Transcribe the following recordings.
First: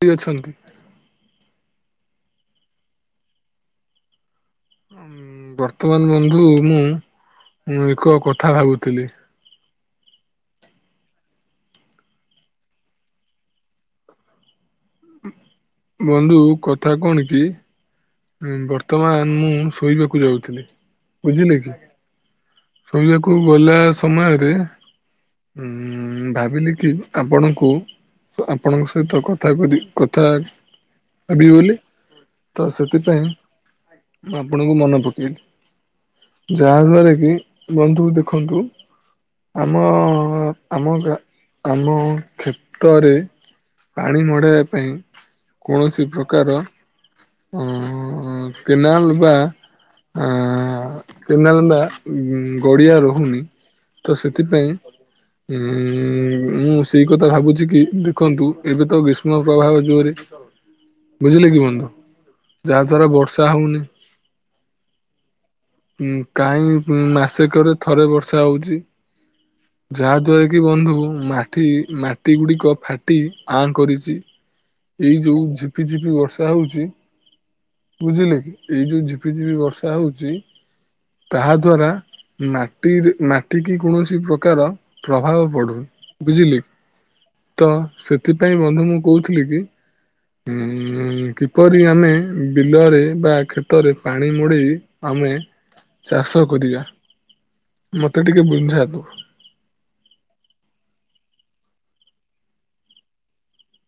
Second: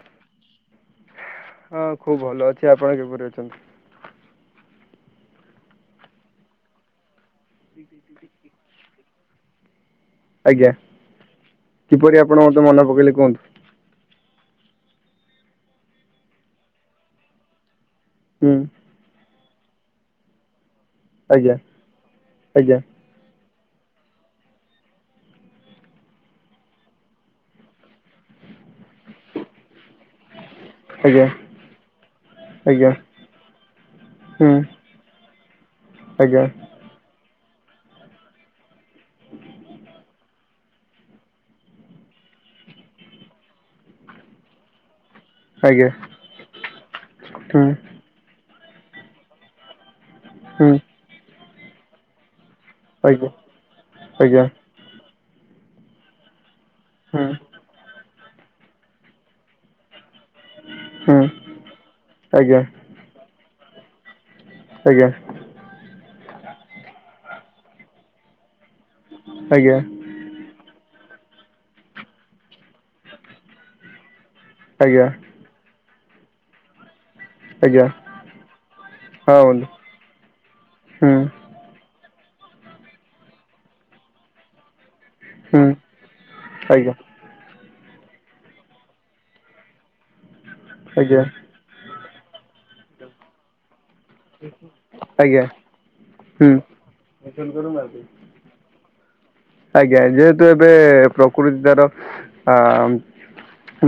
ଠିକ ଅଛନ୍ତି। ହଁ ଖୁବ ଭଲ ଅଛି ଆପଣ କିପରି ଅଛନ୍ତି। [unintelligible] ଆଉ [inaudible] ବର୍ତ୍ତମାନ ବନ୍ଧୁ ମୁଁ ଏକ କଥା ଭାବୁଥିଲି [unintelligible] ଆଜ୍ଞା କିପରି ଆପଣ ମତେ ମନେ ପକେଇଲେ କୁହନ୍ତୁ। ବନ୍ଧୁ କଥା କଣ କି? ହୁଁ ବର୍ତ୍ତମାନ ମୁଁ ଶୋଇବାକୁ ଯାଉଥିଲି ଆଜ୍ଞା ବୁଝିଲେ କି। ଆଜ୍ଞା ଶୋଇବାକୁ ଗଲା ସମୟରେ ଉ ଭାବିଲି କି ଆପଣଙ୍କୁ ଆପଣଙ୍କ ସହିତ କଥା କଥା ଆଜ୍ଞା ଭାବିବି ବୋଲି ତ ସେ ଆଜ୍ଞା ମୁ ହୁଁ ଆପଣଙ୍କୁ ମନେ ଆଜ୍ଞା ପକେଇଲି ଯେ ଯାହା ଫଳରେ କି ବନ୍ଧୁ ଦେଖନ୍ତୁ ଆମ ଆମା ଆମ କ୍ଷେତ୍ରରେ। ପାଣି ମଢେଇବା ପାଇଁ ଆଜ୍ଞା କୌଣସି ପ୍ରକାର। ହୁଁ [inaudible] ଅଁ କେନାଲ ବା ଆ ହୁଁ କେନାଲ ବା ଗଡିଆ ଆଜ୍ଞା ଆଜ୍ଞା ରହୁନି ହୁଁ ତ ହୁଁ ଆଜ୍ଞା ଆଜ୍ଞା ସେଥିପାଇଁ। ଉଁ ମୁଁ ସେଇ କଥା ଭାବୁଛି କି ଦେଖନ୍ତୁ ଏବେ ତ ଗ୍ରୀଷ୍ମ ପ୍ରଭାବ ଜୋରେ [unintelligible] ବୁଝିଲେ କି ବନ୍ଧୁ [unintelligible] ଆଜ୍ଞା। ତା ଦ୍ବାରା ବର୍ଷା ହେଉନି। ଆଜ୍ଞା। ଉ କାହିଁ ମାସେକରେ ଥରେ ବର୍ଷା ହଉଛି। ଆଜ୍ଞା। ଯାହାଦ୍ୱାରା କି ବନ୍ଧୁ ମାଟି ମାଟି ଗୁଡ଼ିକ ଫାଟି ଆଁ କରିଛି। ଆଜ୍ଞା ଏଇ ଯୋଉ ଝିପି ଝିପି ବର୍ଷା ହଉଛି ଆଜ୍ଞା ବୁଝିଲେ କି ଏଇ ଯୋଉ ହଁ ଝିପିଝିପି ବନ୍ଧୁ ବର୍ଷା ହଉଛି ହୁଁ ତାହା ଦ୍ଵାରା ମାଟିରେ ମାଟି କି କୌଣସି ପ୍ରକାର ପ୍ରଭାବ ହୁଁ ପଡୁ ବୁଝିଲି ଆଜ୍ଞା ତ ସେଥିପାଇଁ ବନ୍ଧୁ ମୁଁ କହୁଥିଲି କି ଆଜ୍ଞା। କରି ଆମେ ବିଲରେ ବା ଖେତରେ ପାଣି ମୋଡ଼େଇ ଆମେ ଆଜ୍ଞା ଚାଷ ହୁଁ କରିବା। [unintelligible] ମତେ ଟିକେ ବୁନ୍ଝା ଆଜ୍ଞା ଯେହେତୁ ଏବେ ପ୍ରକୃତି ତାର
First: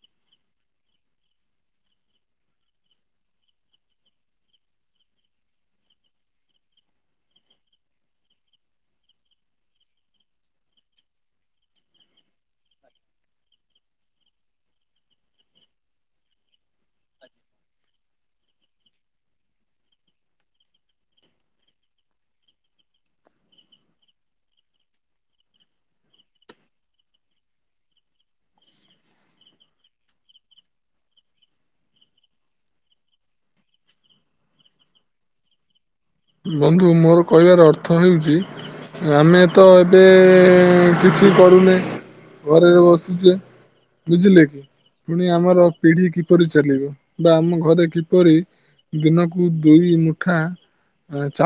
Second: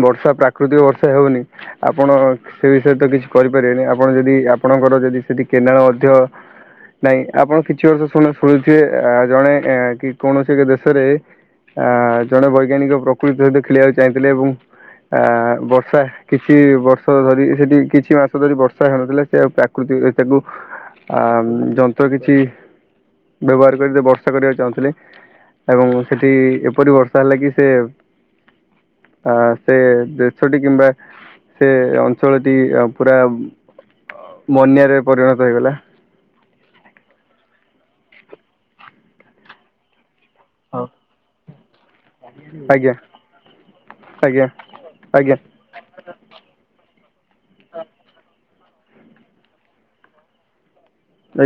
ବର୍ଷା ପ୍ରାକୃତିକ ବର୍ଷା ହେଉନି, ଆପଣ ସେ ବିଷୟରେ ତ କିଛି କରିପାରିବେନି ଆପଣ ଯଦି ଆପଣଙ୍କର ଯଦି ସେଠି କେନାଲ ମଧ୍ୟ ନାଇଁ ଆପଣ କିଛି ବର୍ଷ ଶୁ ଶୁଣୁଥିବେ ଜଣେ କି କୌଣସି ଏକ ଦେଶରେ ଅ ଜଣେ ବୈଜ୍ଞାନିକ ପ୍ରକୃତି ସହିତ ଖେଳିବାକୁ ଚାହିଁଥିଲେ ଏବଂ ଆ ବର୍ଷା କିଛି ବର୍ଷ ଧରି ସେଠି କିଛି ମାସ ଧରି ବର୍ଷା ହେଉନଥିଲା ସେଉ ପ୍ରକୃତି ତାକୁ ଆ ଯନ୍ତ୍ର କିଛି [unintelligible] ବ୍ୟବହାର କରି ବର୍ଷା କରିବାକୁ ଚାହୁଁଥିଲେ। ଏବଂ ସେଠି ଏପରି ବର୍ଷା ହେଲା କି ସେ ଅ ସେ ଦେଶ ଟି କିମ୍ବା ସେ ଅଞ୍ଚଳଟି ପୁରା ବନ୍ୟାରେ ପରିଣତ ହେଇଗଲା। ବନ୍ଧୁ ମୋର କହିବାର ଅର୍ଥ ହେଉଛି ଆମେ ତ ଏବେ କିଛି କରୁନି ଘରେ ଆଜ୍ଞା ବସଛେ। ବୁଝିଲେ ଆଜ୍ଞା କି ପୁଣି ଆଜ୍ଞା ଆମର ପିଢ଼ି କିପରି ଚାଲିବ ବା ଆମ ଘରେ କିପରି ଦିନକୁ ଦୁଇ ମୁଠା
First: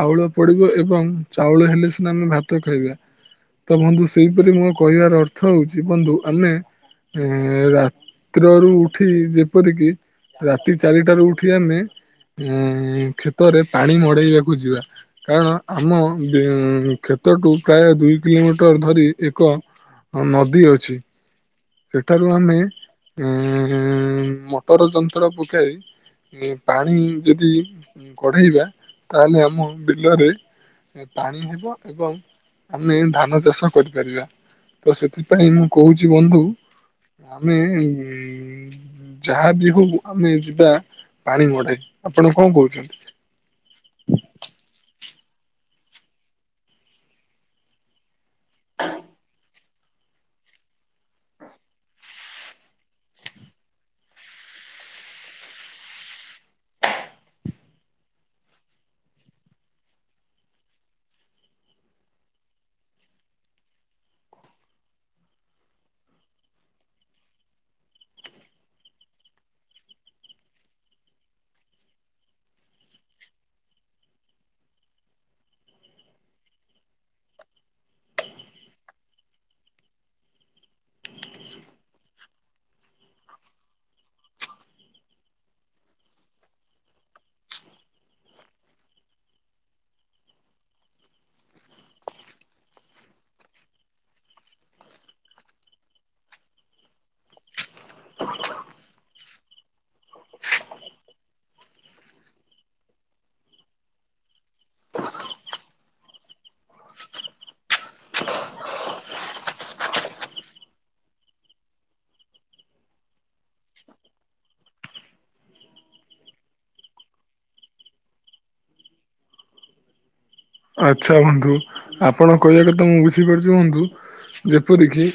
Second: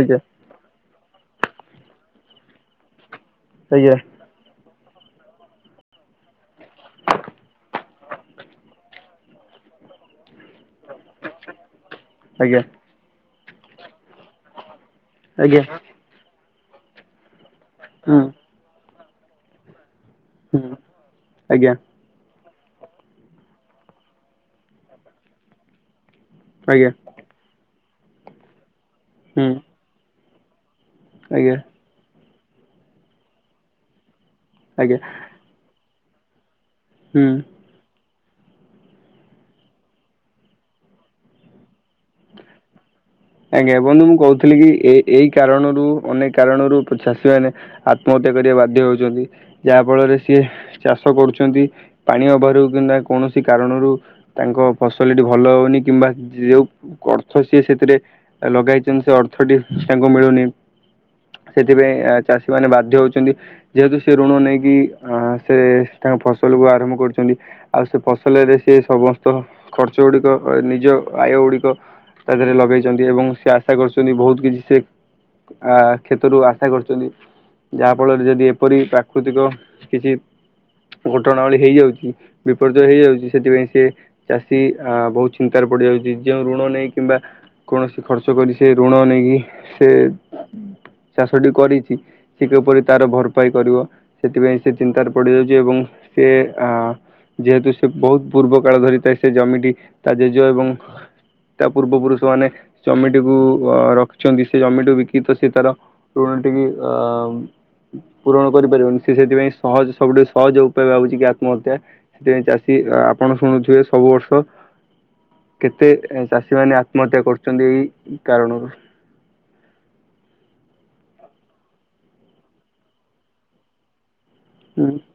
ଆଜ୍ଞା ପଡିବ ଏବଂ ଚାଉଳ ହେଲେ ସିନା ଆମେ ଭାତ ଖାଇବା। ତ ଆଜ୍ଞା ବନ୍ଧୁ ସେହିପରି ମୋ କହିବାର ଅର୍ଥ ହଉଛି ବନ୍ଧୁ ଆମେ ଏ ରାତ୍ରରୁୁ ଉଠି ଯେପରିକି ରାତି ଚାରିଟାରୁ ଉଠି ଆମେ ଉ ଆଜ୍ଞା କ୍ଷେତରେ ପାଣି ମଡେଇବାକୁ ଯିବା। କାରଣ ଆଜ୍ଞା ଆମ କ୍ଷେତଠୁ ପ୍ରାୟ ହୁଁ ଦୁଇ କିଲୋମିଟର ଧରି ଏକ ହଁ ହୁଁ ନଦୀ ଅଛି। ଆଜ୍ଞା ଠାରୁ ଆମେ ମଟର ଯନ୍ତ୍ର ପକାଇ ଆଜ୍ଞା ପାଣି ଯଦି କଢେଇବା ତାହେଲେ ହୁଁ ଆମ ବିଲରେ ପାଣି ଆଜ୍ଞା ହେବ ଏବଂ ଆମେ ଧାନ ଚାଷ କରିପାରିବା ତ ଆଜ୍ଞା ସେଥିପାଇଁ ମୁଁ କହୁଛି ବନ୍ଧୁ ହୁଁ ଆମେ ଉ ଯାହା ବି ହଉ ଆମେ ଯିବା ପାଣି ମଢେଇ ଆପଣ କଣ କହୁଛନ୍ତି? ଆଜ୍ଞା ବନ୍ଧୁ ମୁଁ କହୁଥିଲି କି ଏ ଏଇ କାରଣରୁ ଅନେକ କାରଣରୁ ଚାଷୀ ମାନେ ଆତ୍ମହତ୍ୟା କରିବା ବାଧ୍ୟ ହଉଛନ୍ତି। ଯାହା ଫଳରେ ସିଏ ଚାଷ କରୁଛନ୍ତି ପାଣି ଅଭାବରୁ କିମ୍ବା କୌଣସି କାରଣରୁ ତାଙ୍କ ଫସଲଟି ଭଲ ହଉନି କିମ୍ବା ଯୋଉ ଅର୍ଥ ସିଏ ସେଥିରେ ଲଗେଇଛନ୍ତି ସେ ଅର୍ଥଟି ତାଙ୍କୁ ମିଳୁନି। ସେଥିପାଇଁ ଚାଷୀ ମାନେ ବାଧ୍ୟ ହଉଛନ୍ତି ଯେହେତୁ ସେ ଋଣ ନେଇକି ଅ ସେ ତାଙ୍କ ଫସଲକୁୁ ଆରମ୍ଭ କରୁଛନ୍ତି। ଆଉ ସେ ଫସଲରେ ସେ ସମସ୍ତ ଖର୍ଚ୍ଚ ଗୁଡିକ ନିଜ ଆୟ ଗୁଡିକ ତା ଦେହରେ ଲଗେଇଛନ୍ତି ଏବଂ ସେ ଆଶା କରୁଛନ୍ତି ବହୁତ କିଛି ସେ ଆ କ୍ଷେତରୁ ଆଶା କରିଛନ୍ତି। ଯାହା ଫଳରେ ଯଦି ଏପରି ପ୍ରାକୃତିକ କିଛି ଘଟଣାବଳି ହେଇଯାଉଛି, ବିପର୍ଯ୍ୟୟ ହେଇଯାଉଛି ସେଥିପାଇଁ ସିଏ ଚାଷୀ ଆ ବହୁତ ଚିନ୍ତାରେ ପଡିଯାଉଛି। ଯେଉ ଋଣ ନେଇ କିମ୍ବା କୌଣସି ଖର୍ଚ୍ଚ କରି ସେ ଋଣ ନେଇକି ସେ ଚାଷଟି କରିଚି ସେ କିପରି ତାର ଭରପାଇ କରିବ ସେଥିପାଇଁ ସେ ଚିନ୍ତାରେ ପଡିଯାଉଛି ଏବଂ ସେ ଆ ଯେହେତୁ ସେ ବହୁତ ପୂର୍ବ କାଳ ଧରି ତା ସେ ଜମିଟି ତା ଜେଜେ ଏବଂ ତା ପୂର୍ବ ପୁରୁଷ ମାନେ ଜମିଟିକୁ ଅ ରଖିଛନ୍ତି, ସେ ଜମିଟିକୁ ବିକି ତ ସେ ତାର ଋଣ ଟିକି ଆ ପୂରଣ କରିପାରିବନି, ସେ ସେଥିପାଇଁ ସହଜ ସବୁଠୁ ସହଜ ଉପାୟ ଭାବୁଛି କି ଆତ୍ମହତ୍ୟା। ସେଥିପାଇଁ ଚାଷୀ ଆପଣ ଶୁଣୁଥିବେ ସବୁ ବର୍ଷ କେତେ ଚାଷୀ ମାନେ ଆତ୍ମହତ୍ୟା କରୁଛନ୍ତି ଏଇ ଇ କାରଣରୁ। ଆଚ୍ଛା ବନ୍ଧୁ। ଆପଣ କହିବା କଥା ମୁଁ ବୁଝିପାରୁଛି ବନ୍ଧୁ। ଯେପରିକି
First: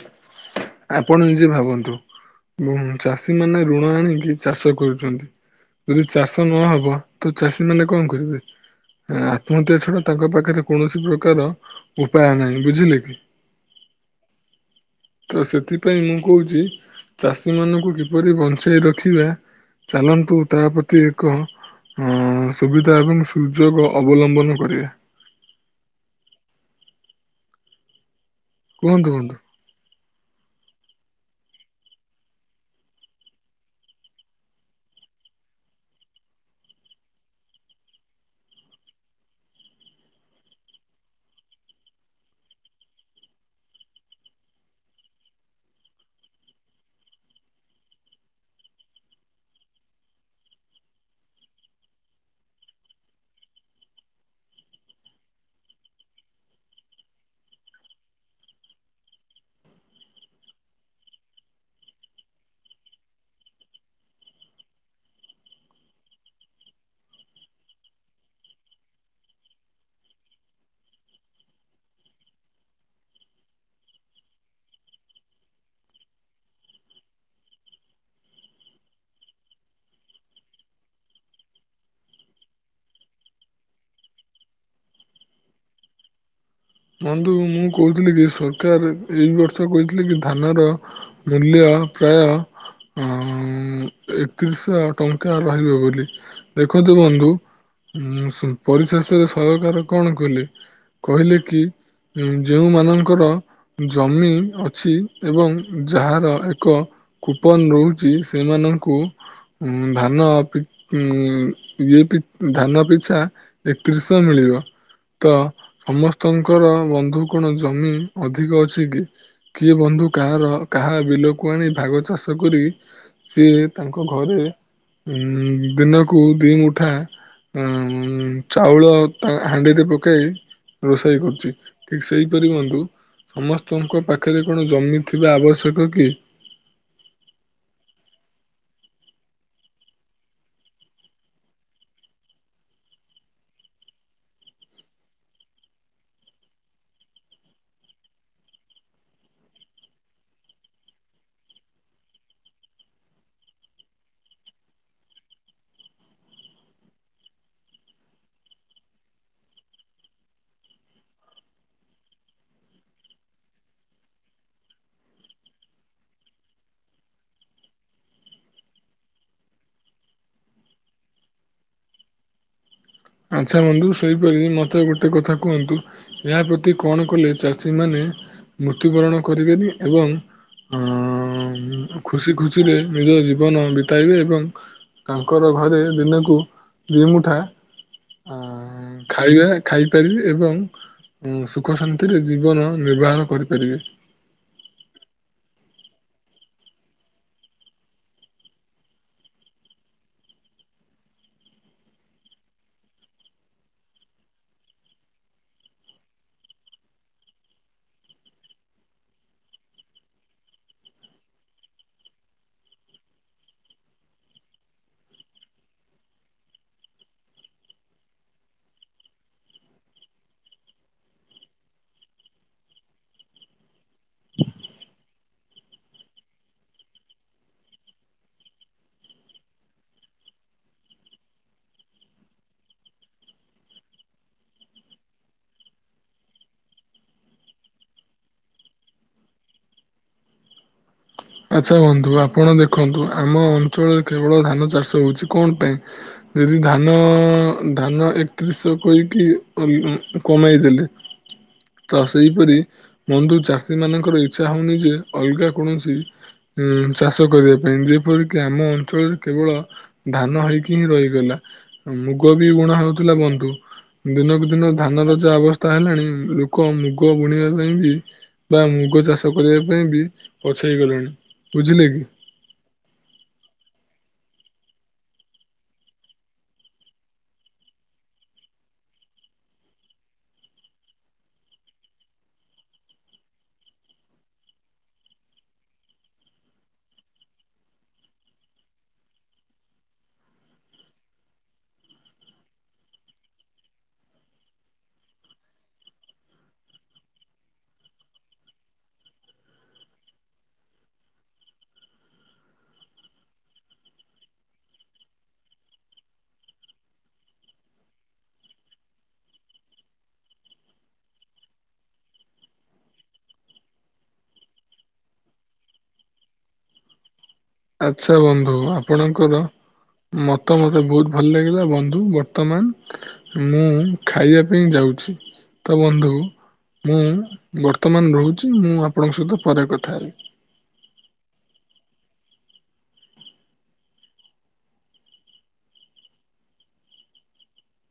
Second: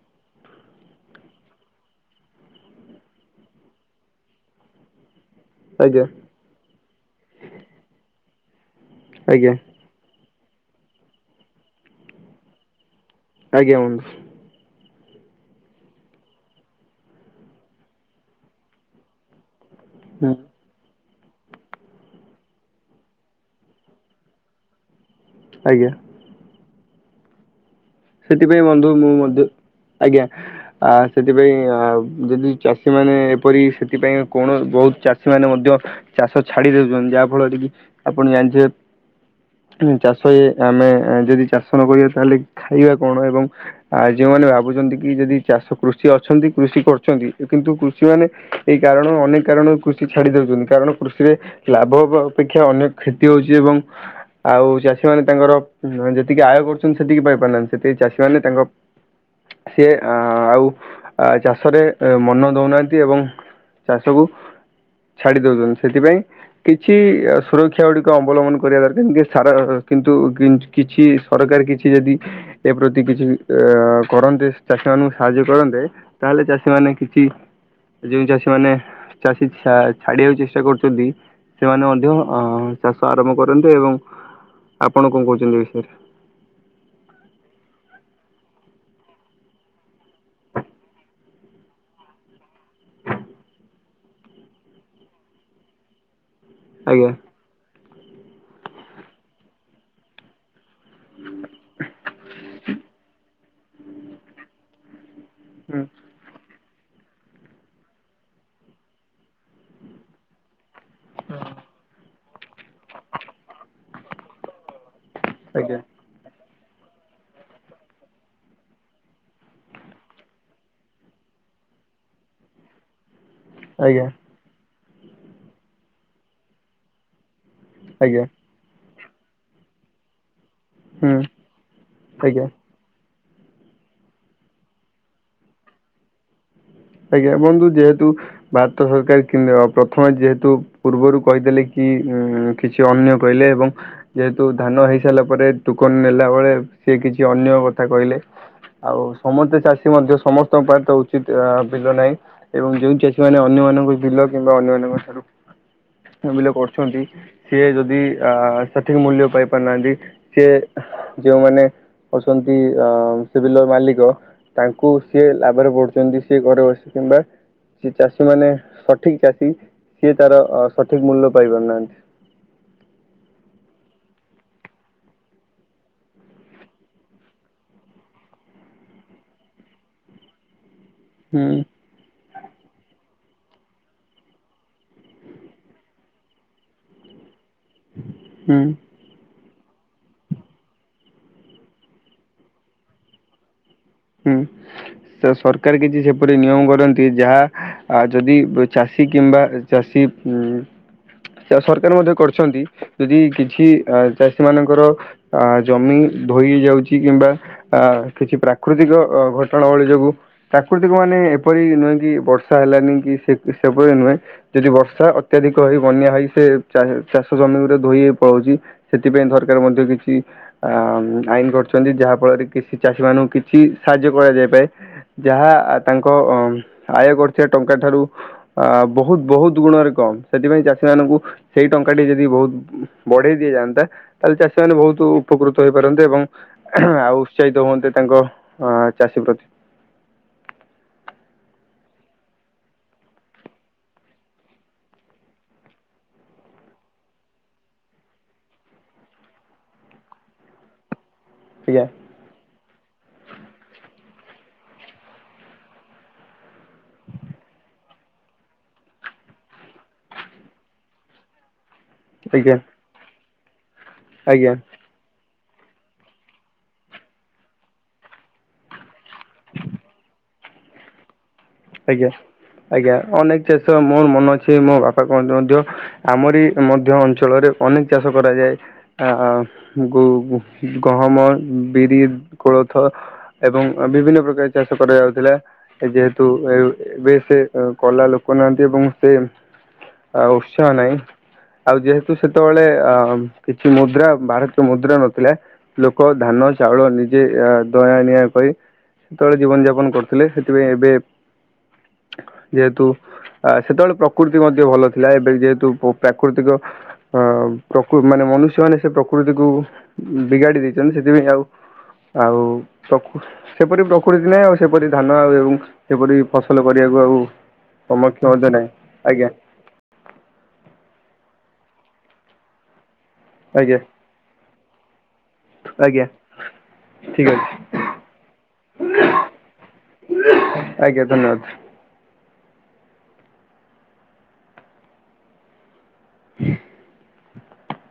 ଆପଣ ନିଜେ ଭାବନ୍ତୁ। ଉଁ ଚାଷୀମାନେ ଋଣ ଆଣିକି ଚାଷ କରୁଛନ୍ତି। ଯଦି ଆଜ୍ଞା ଚାଷ ନହବ ତ ଚାଷୀ ମାନେ କଣ କରିବେ? ଆଜ୍ଞା ଆତ୍ମହତ୍ୟା ଛଡା ତାଙ୍କ ପାଖରେ କୌଣସି ପ୍ରକାର ଉପାୟ ନାହିଁ। ବୁଝିଲେ କି? ଆଜ୍ଞା ବନ୍ଧୁ। ତ ସେଥିପାଇଁ ମୁଁ କହୁଛି ଚାଷୀ ମାନଙ୍କୁ କିପରି ବଞ୍ଚେଇ ରଖିବା ହୁଁ ଚାଲନ୍ତୁ ଓ ତାପ ପ୍ରତି ଏକ ଆଁ ସୁବିଧା ଏବଂ ସୁଯୋଗ ଅବଲମ୍ବନ କରିବା। ଆଜ୍ଞା। ସେଥିପାଇଁ ବନ୍ଧୁ ମୁଁ ମଧ୍ୟ, ଆଜ୍ଞା। ଆ ସେଥିପାଇଁ ଅ ଯଦି ଚାଷୀ ମାନେ ଏପରି ସେଥିପାଇଁ କଣ ବହୁତ ଚାଷୀ ମାନେ ମଧ୍ୟ ଚାଷ ଛାଡି ଦଉଛନ୍ତି। ଯାହା ଫଳରେ କି ଆପଣ ଜାଣିଥିବେ ଚାଷି ଆମେ ଯଦି ଚାଷ ନ କରିବା ତାହେଲେ ଖାଇବା କଣ ଏବଂ ଆ ଯୋଉମାନେ ଭାବୁଛନ୍ତି କି ଯଦି ଚାଷ କୃଷି ଅଛନ୍ତି, କୃଷି କରୁଛନ୍ତି କିନ୍ତୁ କୃଷି ମାନେ ଏଇ କାରଣ ଅନେକ କାରଣରୁ କୃଷି ଛାଡ଼ି ଦେଉଛନ୍ତି। କାରଣ କୃଷିରେ ଲାଭ ହବା ଅପେକ୍ଷା ଅନେକ କ୍ଷତି ହଉଛି ଏବଂ ଆଉ ଚାଷୀ ମାନ ତାଙ୍କର ଯେତିକି ଆୟ କରୁଛନ୍ତି ସେତିକି ବାଧ ପାଉନାହାନ୍ତି। ସେଥିପାଇଁ ଚାଷୀମାନେ ତାଙ୍କ ସିଏ ଆ ଆଉ ଆ ଚାଷରେ ମନ ଦଉନାହାନ୍ତି ଏବଂ ଚାଷକୁ ଛାଡି ଦଉଛନ୍ତି। ସେଥିପାଇଁ କିଛି ସୁରକ୍ଷା ଗୁଡିକ ଅବଲମ୍ବନ କରିବା ଦରକାର [unintelligible] କିଛି ସରକାର କିଛି ଯଦି ଏ ପ୍ରତି କିଛି ଅ କରନ୍ତେ ଚାଷୀ ମାନଙ୍କୁ ସାହାଯ୍ୟ କରନ୍ତେ ତାହେଲେ ଚାଷୀ ମାନେ କିଛି ଯେଉଁ ଚାଷୀ ମାନେ ଚାଷୀ ଛା ଛାଡିବାକୁ ଚେଷ୍ଟା କରୁଛନ୍ତି ସେମାନେ ମଧ୍ୟ ଅ ଚାଷ ଆରମ୍ଭ କରନ୍ତେ ଏବଂ ଆପଣ କଣ କହୁଛନ୍ତି ବିଷୟରେ? ବନ୍ଧୁ ମୁଁ କହୁଥିଲି କି ସରକାର ଏଇ ବର୍ଷ କହିଥିଲେ କି ଧାନର ମୂଲ୍ୟ ପ୍ରାୟ ଅଁ ଏକତିରିଶହ ଟଙ୍କା ରହିବ ବୋଲି। ଦେଖନ୍ତୁ ଆଜ୍ଞା ବନ୍ଧୁ ଉଁ ପରିଶେଷରେ ସରକାର କଣ କଲେ? କହିଲେ କି ଯେଉଁମାନଙ୍କର ଜମି ଅଛି ଏବଂ ହୁଁ ଯାହାର ଏକ କୁପନ ରହୁଛି ସେମାନଙ୍କୁ ଧାନ ଉ ଇଏ ଧାନ ପିଛା ଏକତିରିଶହ ମିଳିବ। ତ ଆଜ୍ଞା ସମସ୍ତଙ୍କର ବନ୍ଧୁ କଣ ଜମି ଅଧିକ ଅଛି କି? କିଏ ବନ୍ଧୁ କାହାର କାହା ବିଲକୁ ଆଣି ଭାଗ ଚାଷ କରି ସିଏ ତାଙ୍କ ଆଜ୍ଞା ଘରେ ଉ ଦିନକୁ ଦି ମୁଠା ଉ ଆଜ୍ଞା ଚାଉଳ ତା ହାଣ୍ଡିରେ ପକେଇ ହୁଁ ରୋଷେଇ କରୁ ଠିକ ଆଜ୍ଞା ସେହିପରି ବନ୍ଧୁ ସମସ୍ତଙ୍କ ପାଖରେ କଣ ଜମି ଥିବା ଆବଶ୍ୟକ କି? ଆଜ୍ଞା ବନ୍ଧୁ, ଯେହେତୁ ଭାରତ ସରକାର କି ପ୍ରଥମେ ଯେହେତୁ ପୂର୍ବରୁ କହିଦେଲେ କି, ଉ କିଛି ଅନ୍ୟ କହିଲେ ଏବଂ ଯେହେତୁ ଧାନ ହେଇସାରିଲା ପରେ ଟୋକନ ନେଲା ବେଳେ ସିଏ କିଛି ଅନ୍ୟ କଥା କହିଲେ। ଆଉ ସମସ୍ତେ ଚାଷୀ ମଧ୍ୟ ସମସ୍ତଙ୍କ ପାଇଁ ତ ଉଚିତ ଅ ବିଲ ନାହିଁ, ଏବଂ ଯୋଉ ଚାଷୀ ମାନେ ଅନ୍ୟମାନଙ୍କୁ ବିଲ କିମ୍ବା ଅନ୍ୟମାନଙ୍କ ଠାରୁ ବିଲ କରୁଛନ୍ତି, ସିଏ ଯଦି ଅ ସଠିକ ମୂଲ୍ୟ ପାଇ ପାରୁନାହାନ୍ତି। ସିଏ ଯୋଉମାନେ ଅଛନ୍ତି ଅ ସେ ବିଲର ମାଲିକ, ତାଙ୍କୁ ସିଏ ଲାଭରେ ପଢୁଛନ୍ତି। ସେଏ ଘ ବସି କିମ୍ବା ସେ ଚାଷୀ ମାନେ, ସଠିକ ଚାଷୀ ସିଏ ତାର ସଠିକ୍ ମୂଲ୍ୟ ପାଇପାରୁନାହାନ୍ତି। ଆଚ୍ଛା ବନ୍ଧୁ ସେହିପରିି ମୋତେ ଗୋଟେ କଥା କୁହନ୍ତୁ, ଏହା ପ୍ରତି କଣ କଲେ ଚାଷୀ ମାନେ ମୃତ୍ୟୁବରଣ କରିବେନି, ଏବଂ ହଁ। ହଁ। ଖୁସି ଖୁସିରେ ନିଜ ଜୀବନ ବିତାଇବେ ଏବଂ ତାଙ୍କର ଘରେ ଦିନକୁ ଦୁଇ ମୁଠା ହୁଁ। ଖାଇବା ଖାଇପାରିବେ ଏବଂ ସୁଖ ଶାନ୍ତିରେ ଜୀବନ ନିର୍ବାହନ କରିପାରିବେ। ହୁଁ। ସରକାର କିଛି ସେପରି ନିୟମ କରନ୍ତି, ଯାହା ଆ ଯଦି ଚାଷୀ କିମ୍ବା ଚାଷୀ ଉ ସରକାର ମଧ୍ୟ କରିଛନ୍ତି, ଯଦି କିଛି ଚାଷୀ ମାନଙ୍କର ଅ ଜମି ଧୋଇ ଯାଉଛି କିମ୍ବା ଅ କିଛି ପ୍ରା ପ୍ରାକୃତିକ ଘଟଣାବଳୀ ଯୋଗୁଁ ପ୍ରାକୃତିକ ମାନେ ଏପରି ନୁହେଁ କି ବର୍ଷା ହେଲାନି କି, ସେପରି ନୁହେଁ। ଯଦି ବର୍ଷା ଅତ୍ୟଧିକ ହେଇ ବନ୍ୟା ହେଇ, ସେ ଚାଷ ଜମିରେ ଧୋଇ ହେଇ ପଳଉଛି। ସେଥିପାଇଁ ସରକାର ମଧ୍ୟ କିଛି ଅ ଆଇନ କରିଛନ୍ତି। ଯାହା ଫଳରେ କିଛି ଚାଷୀ ମାନଙ୍କୁ କି କିଛି ସାହାଯ୍ୟ କରାଯାଇପାରେ। ଯାହା ତାଙ୍କ ଅ ଆୟ କରୁଥିବା ଟଙ୍କା ଠାରୁ ଅ ବହୁତ ବହୁତ ଗୁଣରେ କମ। ସେଥିପାଇଁ ଚାଷୀ ମାନଙ୍କୁ ସେଇ ଟଙ୍କାଟି ଯଦି ବହୁତ ବଢେଇ ଦିଆଯାଆନ୍ତା, ତାହେଲେ ଚାଷୀ ମାନେ ବହୁତ ଉପକୃତ ହେଇପାରନ୍ତେ ଏବଂ ଆଉ ଉତ୍ସାହିତ ହୁଅନ୍ତେ ତାଙ୍କ ହଁ ଚାଷୀ ପ୍ରତି ଆଚ୍ଛା ବନ୍ଧୁ। ଆପଣ ଦେଖନ୍ତୁ ଆମ ଅଞ୍ଚଳରେ କେବଳ ଧାନ ଚାଷ ହଉଛି କଣ ପାଇଁ? ଯଦି ଧାନ, ଧାନ ଏକତିରିଶ କହିକି କମି କମାଇଦେଲେ। [inaudible] [unintelligible] ତ ସେହିପରି ବନ୍ଧୁ ଚାଷୀ ମାନଙ୍କର ଇଚ୍ଛା ହଉନି ଯେ, ଅଲଗା କୌଣସି ଉଁ ଚାଷ କରିବା ପାଇଁ ଯେପରିକି ଆମ ଅଞ୍ଚଳରେ କେବଳ ଧାନ ହେଇକି ହିଁ ରହିଗଲା, ମୁଗବି ଆଜ୍ଞା ବୁଣା ହଉଥିଲା, ବନ୍ଧୁ ଦିନକୁ ଆଜ୍ଞା ଦିନ ଧାନର ଯାହା ଅବସ୍ଥା ହେଲାଣି, ଲୋକ ମୁଗ ବୁଣିବା ପାଇଁ ବି ବା ମୁଗ ଚାଷ [unintelligible] କରିବା ପାଇଁ ବି ପଛେଇଗଲେଣି। ଆଜ୍ଞା, ଆଜ୍ଞା, ଅନେକ ଚାଷ ମୋର ମନ ଅଛି, ମୋ ବାପା କହନ୍ତି ମଧ୍ୟ ଆମରି ମଧ୍ୟ ଅଞ୍ଚଳରେ ଅନେକ ଚାଷ କରାଯାଏ। ଆ ଆ ମୃଗ, ଗହମ, ବିରି, କୋଳଥ, ଏବଂ ବିଭିନ୍ନ ପ୍ରକାର ଚାଷ କରାଯାଉଥିଲା। ଯେହେ ତୁ ଏବ ଏବେ ସେ କଲା ଲୋକ ନାହାନ୍ତି ଏବଂ ସେ ଆଉ ଉତ୍ସାହ ନାହିଁ। ଆଉ ଯେହେତୁ ସେତେବେଳେ ଅ କିଛି ମୁଦ୍ରା ଭାରତୀୟ ମୁଦ୍ରା ନଥିଲା। ଲୋକ ଧାନ -ଚାଉଳ ନିଜେ ଦୟା- ନିଆଁ କରି ସେତେବେଳେ ଜୀବନ ଯାପନ କରୁଥିଲେ, ସେଥିପାଇଁ ଏବେ ଯେହେତୁ ଆ ସେତେବେଳେ ପ୍ରକୃତି ମଧ୍ୟ ଭଲ ଥିଲା, ଏବେ ଯେହେତୁ ପ ପ୍ରାକୃତିକ ଅ ପ୍ରକୃ ମାନେ ମନୁଷ୍ୟ ମାନେ ସେ ପ୍ରକୃତିକୁ ବିଗାଡି ଦେଇଛନ୍ତି, ସେଥିପାଇଁ ଆଉ ଆଉ ସକ ସେପରି ପ୍ରକୃତି ନାହିଁ, ଆଉ ସେପରି ଧାନ ଆଉ ସେପରି ଫସଲ କରିବାକୁ ଆଉ ଆଚ୍ଛା ସମକ୍ଷ ମଧ୍ୟ ବନ୍ଧୁ, ନାହିଁ ଆଜ୍ଞା ଆପଣଙ୍କର ମତାମତ ବହୁତ ଭଲ ଲାଗିଲା ବନ୍ଧୁ, ବର୍ତ୍ତମାନ ମୁଁ ଆଜ୍ଞା ଖାଇବା ପାଇଁ ଯାଉଛି। ତ ଆଜ୍ଞା ବନ୍ଧୁ, ମୁଁ ଠିକ ଅଛି ବର୍ତ୍ତମାନ ରହୁଛି, ମୁଁ ଆପଣଙ୍କ ସହିତ ପରେ କଥା ହେବି। ଆଜ୍ଞା, ଧନ୍ୟବାଦ। ଉ [inaudible]